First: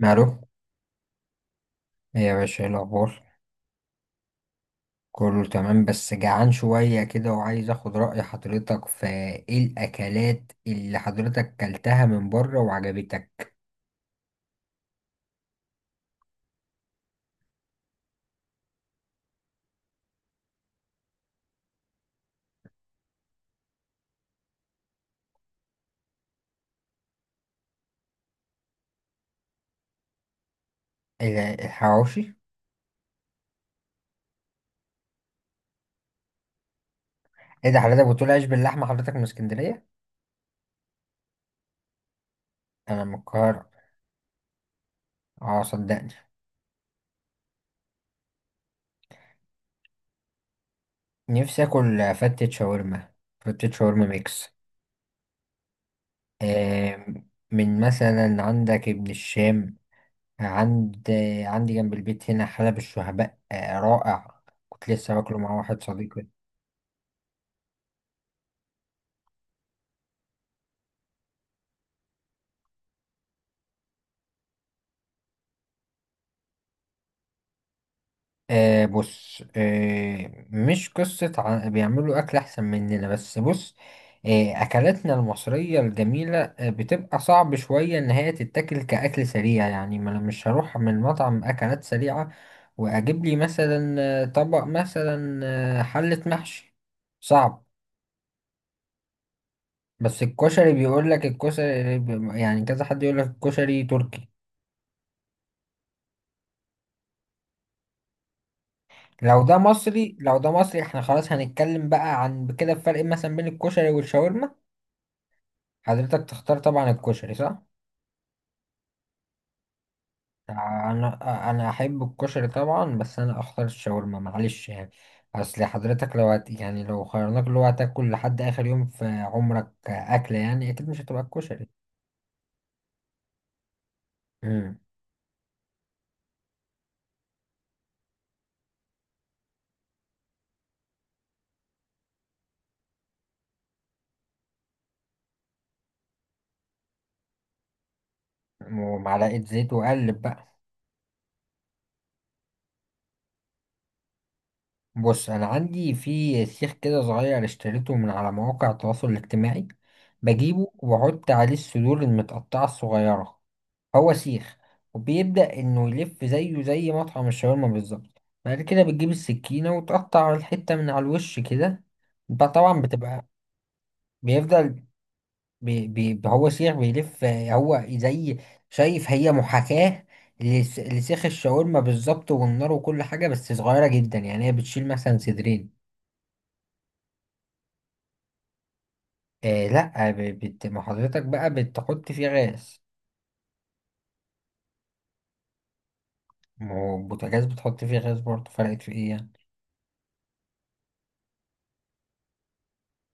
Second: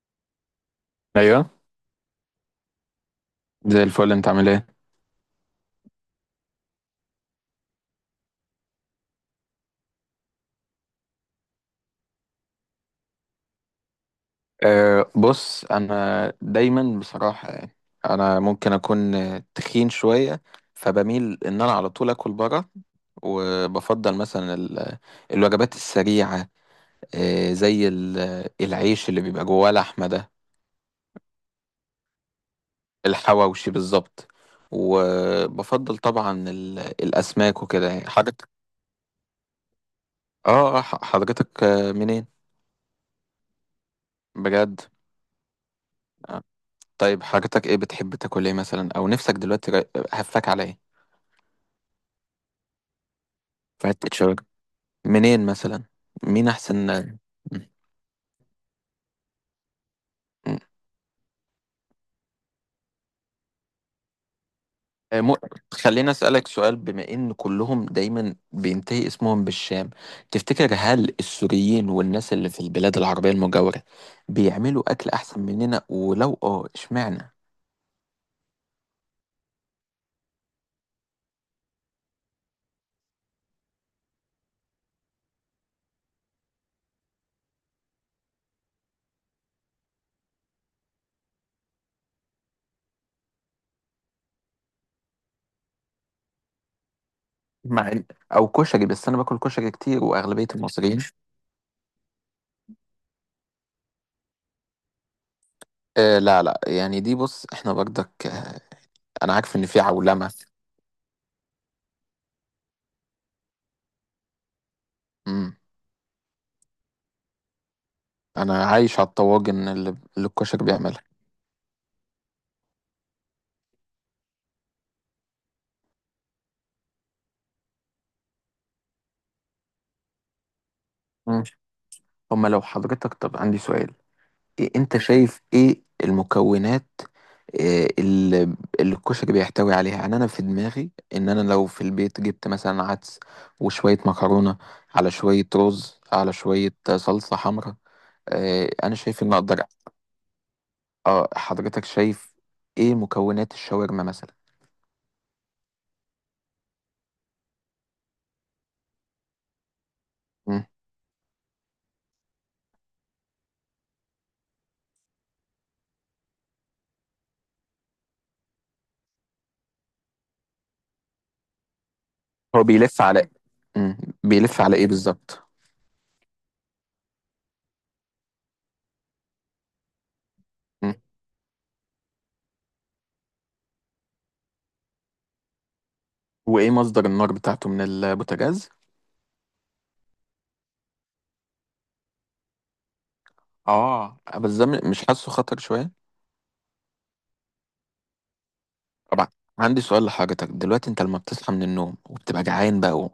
مالو؟ ايوه. ايه يا باشا، ايه الاخبار؟ زي الفل، انت عامل ايه؟ كله تمام، بس جعان شوية كده وعايز اخد رأي حضرتك في ايه الاكلات اللي حضرتك كلتها من بره وعجبتك. بص انا دايما بصراحه يعني انا ممكن اكون تخين شويه، فبميل ان انا على طول اكل بره. وبفضل مثلا الوجبات السريعه. زي العيش اللي بيبقى جواه لحمه ده. ال- الحواوشي. الحواوشي بالظبط. وبفضل طبعا الاسماك ايه ده؟ وكده حضرتك يعني بتقول عيش حضرتك. باللحمة، حضرتك من اسكندرية؟ اه، حضرتك منين؟ انا من القاهرة. بجد؟ اه صدقني، آه، طيب حضرتك، ايه بتحب تاكل ايه مثلا، او نفسك دلوقتي هفاك على ايه؟ نفسي اكل فتة شاورما، فتة شاورما فاتت شبكة. ميكس. منين مثلا؟ مين أحسن من مثلا عندك ابن الشام، م- عند عندي جنب البيت هنا حلب الشهباء، رائع. كنت لسه م- باكله مع واحد خليني صديقي. أسألك سؤال، بما إن كلهم دايما بينتهي اسمهم بالشام، تفتكر هل السوريين والناس اللي في البلاد العربية المجاورة بيعملوا أكل أحسن مننا؟ ولو إشمعنى؟ آه بص، آه مش قصة بيعملوا أكل أحسن مننا، بس بص. آه، أكلاتنا المصرية الجميلة آه بتبقى صعب شوية إن هي تتاكل كأكل سريع، يعني ما أنا مش هروح من مطعم أكلات سريعة وأجيب لي مثلا طبق مثلا، حلة محشي، صعب. مع إن- أو كشري، بس أنا باكل كشري كتير بس وأغلبية الكشري، المصريين. بيقول لك الكشري يعني كذا حد يقول لك الكشري تركي. لا لا، يعني دي بص، إحنا برضك أنا لو عارف ده إن في مصري، عولمة. لو ده مصري احنا خلاص هنتكلم بقى عن كده الفرق مثلا بين الكشري والشاورما. مم. حضرتك تختار طبعا الكشري، صح؟ أنا عايش على الطواجن اللي الكشري بيعملها. انا احب الكشري طبعا، بس انا اختار الشاورما، معلش يعني. اصل حضرتك لو هت يعني لو خيرناك اللي هو هتاكل لحد اخر يوم في عمرك اكله، يعني اكيد مش هتبقى مم. الكشري. هما لو حضرتك، طب عندي سؤال، إيه امم انت شايف ايه المكونات آه، اللي اللي الكشري بيحتوي عليها؟ يعني انا في دماغي ان انا لو في البيت جبت مثلا عدس وشوية مكرونة على شوية رز على شوية صلصة حمراء، انا شايف ان ومعلقه اقدر. زيت وقلب بقى. اه، حضرتك شايف ايه مكونات الشاورما مثلا؟ بص، انا عندي في سيخ كده صغير اشتريته من على مواقع التواصل الاجتماعي، مم. بجيبه واحط عليه الصدور المتقطعه الصغيره. هو سيخ وبيبدأ إنه يلف زيه زي مطعم الشاورما بالظبط، بعد كده بتجيب السكينة وتقطع الحتة من على الوش كده. بقى هو طبعا بيلف بتبقى على... مم. بيلف على بيفضل. ايه بالظبط؟ بي هو سيخ بيلف هو زي، شايف، هي محاكاة مم. لسيخ الشاورما بالظبط، والنار وكل حاجة، بس صغيرة جدا، يعني هي بتشيل مثلا صدرين. وايه مصدر النار بتاعته، من البوتاجاز؟ آه لا، ب- بت ما حضرتك بقى بتحط فيه غاز. اه، بس ده مش حاسه خطر شوية؟ ما هو البوتاجاز بتحط فيه غاز برضه، فرقت في ايه طبعا. يعني؟ عندي سؤال لحضرتك دلوقتي، انت لما بتصحى من النوم وبتبقى جعان بقى،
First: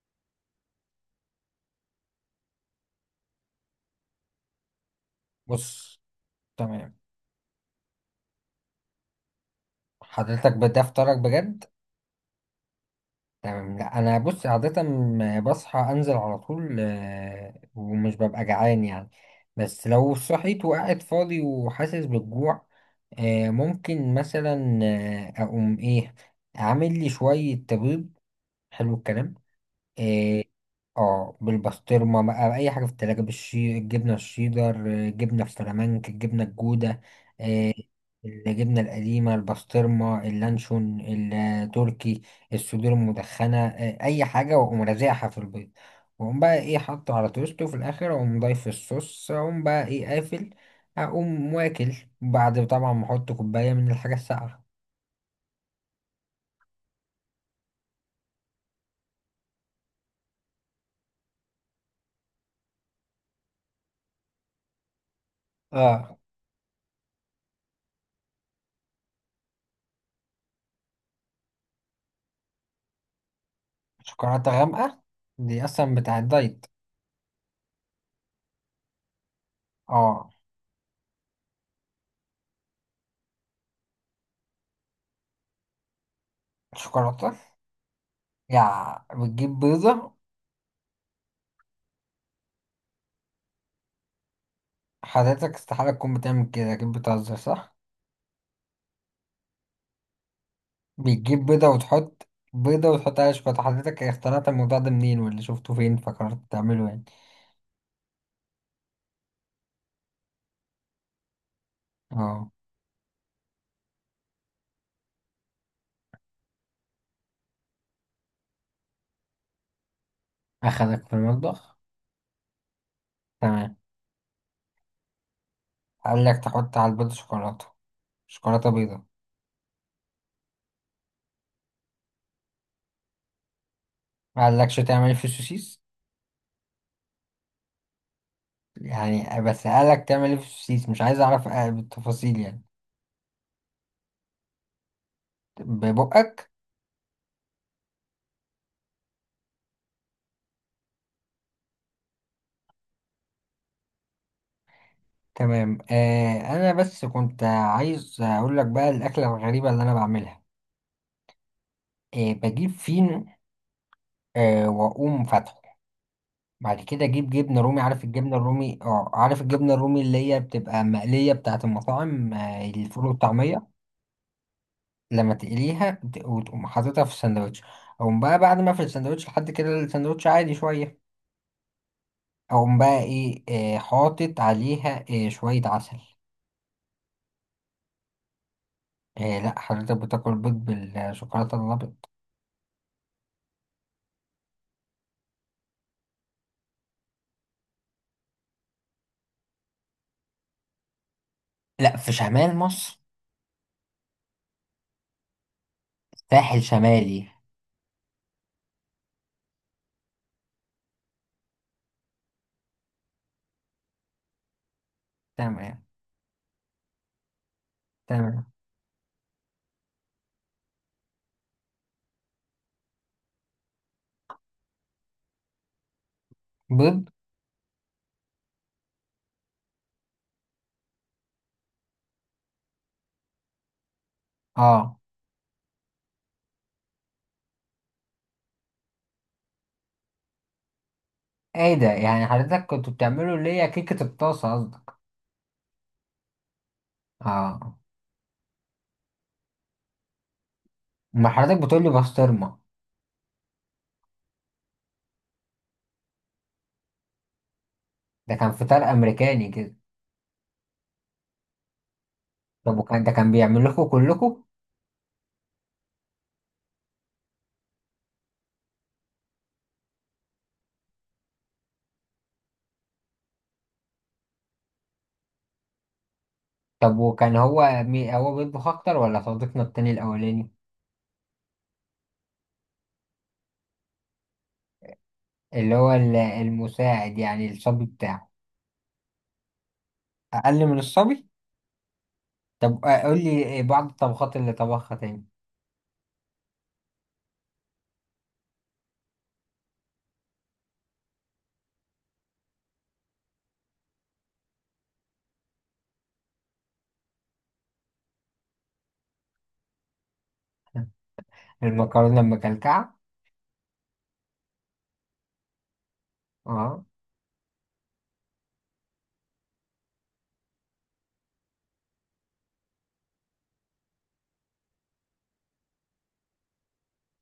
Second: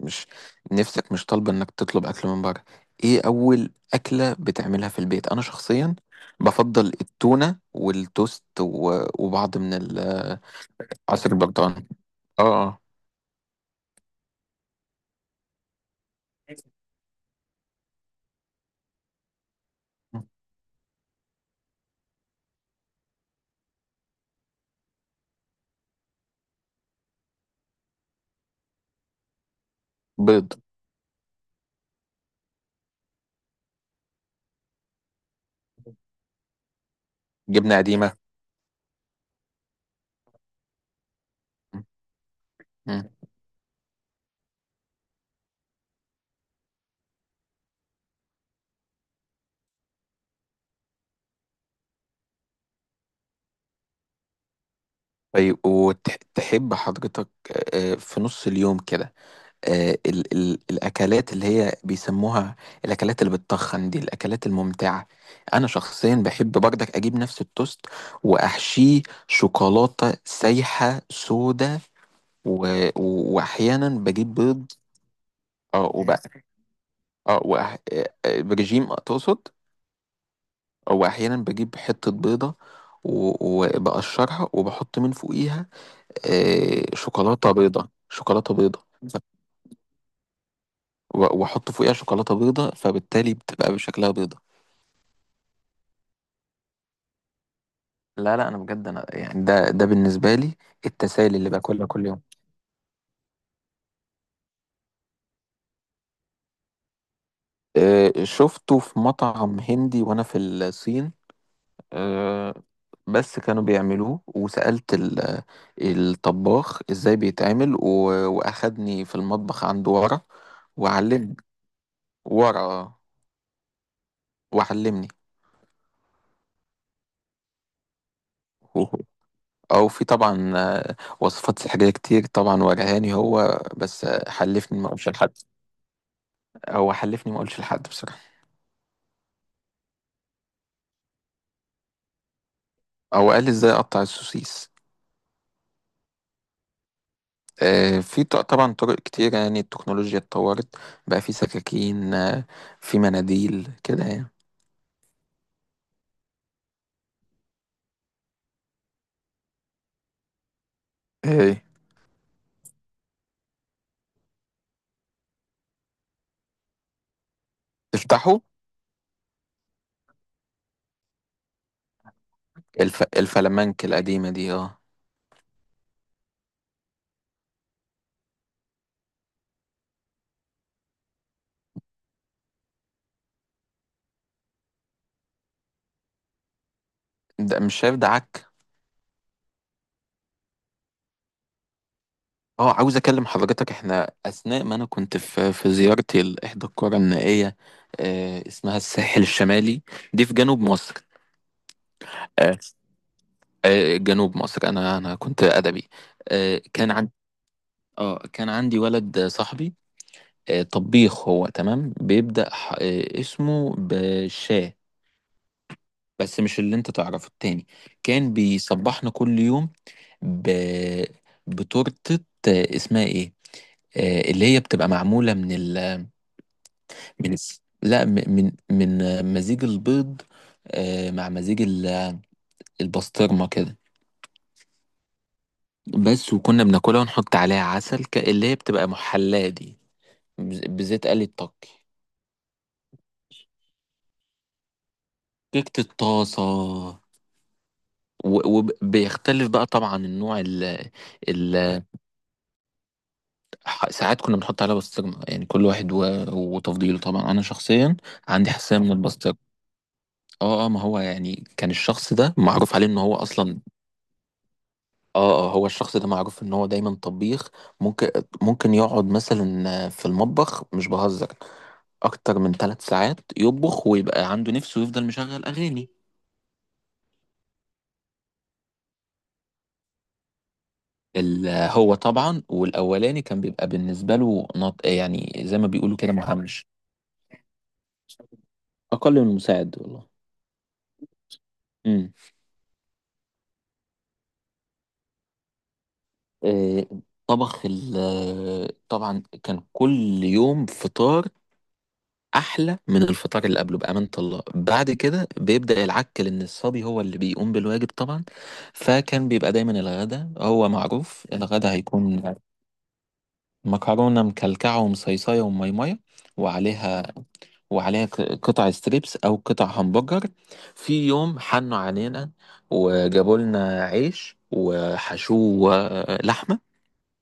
ومش نفسك مش طالبه انك تطلب اكل من بره، ايه اول اكله بتعملها في البيت؟ انا شخصيا بص، بفضل تمام. التونه والتوست وبعض من حضرتك بده فطارك عصير بجد. البرتقال. اه. تمام، لا انا بص عادة بصحى انزل على طول، ومش ببقى جعان يعني. بس لو آه. صحيت وقاعد فاضي وحاسس بالجوع، ممكن مثلا اقوم ايه، اعمل لي شوية بيض. حلو الكلام. آه، بيض. اه، بالبسطرمة بقى، أي حاجة في التلاجة، بالشي الجبنة الشيدر، جبنة السلامانك، الجبنة الجودة، آه، جبنه قديمه. الجبنة القديمة، البسطرمة، اللانشون التركي، الصدور مم. المدخنة، أي حاجة، وأقوم رازعها في البيض. وأقوم بقى إيه، حاطه على توست، وفي الآخر أقوم ضايف الصوص، أقوم بقى إيه، قافل. أقوم واكل، بعد طبعا ما أحط كوباية من الحاجة الساقعة. طيب، وتحب حضرتك في نص اليوم كده، ال ال الاكلات اللي هي بيسموها الاكلات اللي بتتخن دي، الاكلات الممتعه؟ انا شخصيا اه، بحب بردك اجيب نفس التوست واحشيه شوكولاته سايحه سودة، و... واحيانا بجيب شوكولاتة بيض. غامقة، دي اه، أصلا بتاع وبقى الدايت. اه وأح... آه، آه، برجيم تقصد. اه واحيانا بجيب حته بيضه وبقشرها وبحط من فوقيها شوكولاتة، شوكولاته بيضه، شوكولاته بيضه. يا ف- بتجيب بيضة؟ واحط فوقيها شوكولاته بيضه، فبالتالي بتبقى بشكلها بيضه. حضرتك استحالة تكون بتعمل كده، أكيد بتهزر، صح؟ لا لا، انا بجد انا يعني ده بالنسبه لي التسالي بتجيب اللي بيضة باكلها كل يوم. وتحط، بيضة وتحط عليها شوكولاتة؟ حضرتك اخترعت الموضوع ده منين؟ واللي شفته فين فكرت تعمله يعني؟ شفته في مطعم هندي وانا في الصين. اه، آه، بس كانوا بيعملوه، وسالت الطباخ ازاي بيتعمل، واخدني في المطبخ عنده ورا أخدك في وعلمني. المطبخ، ورا تمام. وعلمني. قال لك تحط على البيضة شوكولاتة، شوكولاتة هو- بيضة؟ او في طبعا وصفات سحريه كتير، طبعا ورهاني هو بس ما قالكش حلفني ما تعمل اقولش ايه في لحد. السوسيس؟ او حلفني ما اقولش لحد بصراحه. يعني بس قالك تعمل ايه في السوسيس، مش عايز أعرف بالتفاصيل يعني. او قال لي ازاي اقطع السوسيس. ببقك. طبعا طرق كتير، يعني التكنولوجيا اتطورت، بقى في سكاكين في مناديل كده يعني. تمام. آه أنا بس كنت عايز أقول لك بقى الأكلة الغريبة اللي أنا بعملها. ايه. إيه، بجيب فين، آه واقوم فاتحه، بعد كده اجيب جبنه رومي، عارف الجبنه افتحوا الرومي، اه عارف الجبنه الرومي اللي هي بتبقى مقليه بتاعه المطاعم آه الفول والطعميه. الفلامنك القديمة دي، اه. لما تقليها وتقوم حاططها في الساندوتش، اقوم بقى بعد ما في الساندوتش لحد كده الساندوتش عادي شويه، اقوم بقى ايه، آه حاطط عليها آه شويه عسل. ده مش شايف ده عك. آه لا، حضرتك بتاكل بيض بالشوكولاته الابيض. اه، عاوز اكلم حضرتك، احنا اثناء ما انا كنت في زيارتي لاحدى القرى النائية اسمها الساحل الشمالي، دي في جنوب مصر. لا، في شمال آه، مصر، جنوب مصر، انا كنت ادبي. ساحل كان عندي، شمالي. اه، كان عندي ولد صاحبي طبيخ، هو تمام، بيبدأ اسمه بشاه. تمام، بس مش اللي انت تعرفه التاني. كان تمام. بيصبحنا كل يوم ب... بتورتة اسمها ايه، اللي هي بتبقى معمولة من ال... بيض، من الس- لا، من مزيج البيض مع مزيج البسطرمة كده. اه. بس، وكنا بناكلها ونحط عليها عسل، اللي هي بتبقى محلاة دي، بزيت قلي ايه الطكي. ده؟ يعني حضرتك كنتوا بتعملوا اللي هي كيكة الطاسة قصدك؟ كيكة الطاسة. اه. وبيختلف بقى طبعا النوع ما حضرتك ال بتقولي بسطرمة، ساعات كنا بنحط عليها بسطرمة، يعني كل واحد وتفضيله. طبعا انا شخصيا ده عندي كان حساسية فطار من البسطرمة. امريكاني كده. اه اه، ما هو يعني كان الشخص ده معروف طب عليه ان وكان ده هو كان اصلا. بيعمل لكم كلكم؟ اه اه، هو الشخص ده معروف ان هو دايما طبيخ. ممكن ممكن يقعد مثلا في المطبخ، مش بهزر، اكتر من 3 ساعات يطبخ، ويبقى عنده نفسه ويفضل مشغل اغاني. طب وكان هو مي، هو بيطبخ اكتر ولا صديقنا التاني الاولاني؟ هو طبعا والاولاني كان بيبقى بالنسبه له يعني زي ما اللي هو بيقولوا كده، مهمش. المساعد يعني، الصبي بتاعه. أقل من المساعد والله. اقل من الصبي. امم. طب قول لي إيه بعض الطبخات اللي طبخها تاني. آه، طبخ ال آه، طبعا كان كل يوم فطار أحلى من الفطار اللي قبله، بأمانة الله. بعد كده بيبدأ العك، لأن الصبي هو اللي بيقوم بالواجب طبعا. فكان بيبقى دايما الغدا، هو معروف الغدا المكرونة هيكون المكلكعة. مكرونة مكلكعة ومصيصية وميمية، اه. وعليها وعليها قطع ستريبس او قطع همبرجر. في يوم حنوا علينا وجابوا لنا عيش وحشوه لحمه،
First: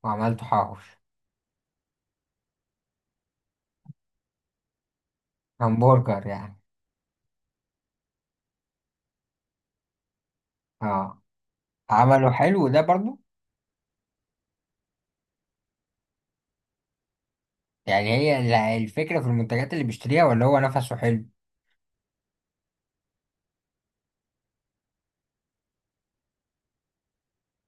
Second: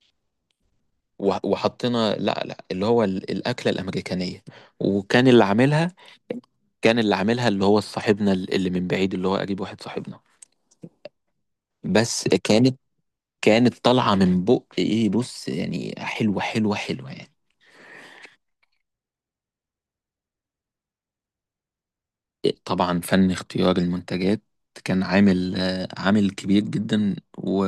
وعملت حواوش. وحطينا، لا لا، اللي هو الاكله الامريكانيه. وكان اللي عاملها همبرجر يعني. كان اللي عاملها اللي هو صاحبنا اللي من بعيد، اللي هو قريب واحد صاحبنا. اه، بس عمله حلو كانت ده برضو؟ كانت طالعه من بق، ايه بص، يعني حلوه حلوه حلوه يعني. يعني هي الفكرة في المنتجات اللي بيشتريها ولا هو نفسه حلو؟ طبعا فن اختيار المنتجات كان عامل كبير جدا،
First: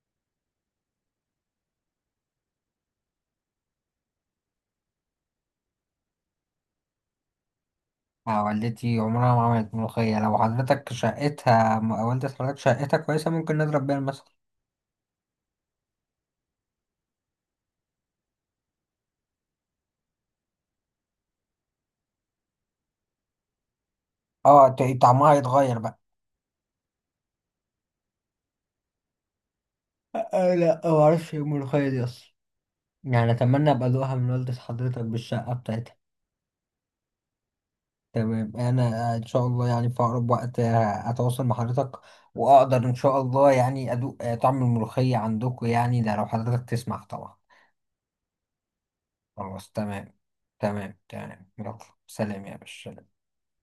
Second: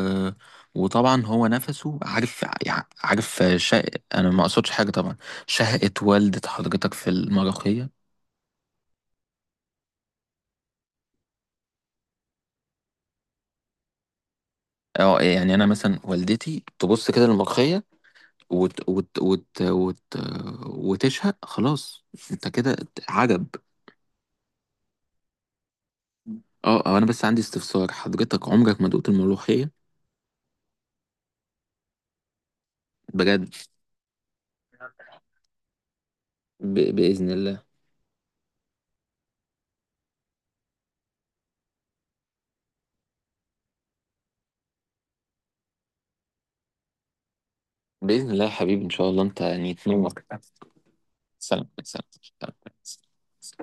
وطبعا هو نفسه عارف، انا ما اقصدش حاجه طبعا. شهقت والدة حضرتك في المرخيه. آه، والدتي عمرها ما عملت ملوخية، لو حضرتك شقتها والدة حضرتك شقتها كويسة، ممكن نضرب بيها المثل. اه، يعني انا مثلا والدتي تبص كده للمرخيه وت... وت... وت... وت... وتشهق، خلاص انت كده عجب. اه طعمها هيتغير بقى. اه، أو انا بس عندي استفسار، حضرتك عمرك ما دقت الملوخيه؟ آه لا، ما اعرفش ايه الملوخية دي اصلا، يعني بجد. اتمنى ابقى ادوقها من والدة حضرتك بالشقة بتاعتها. باذن الله. تمام، انا ان شاء الله يعني في اقرب وقت اتواصل مع حضرتك واقدر ان شاء الله يعني ادوق طعم الملوخية عندكم، يعني ده لو حضرتك تسمح طبعا. باذن الله يا حبيبي، ان شاء الله انت خلاص يعني تمام. تنور. تمام، سلام يلا. سلام. سلام يا باشا. سلام.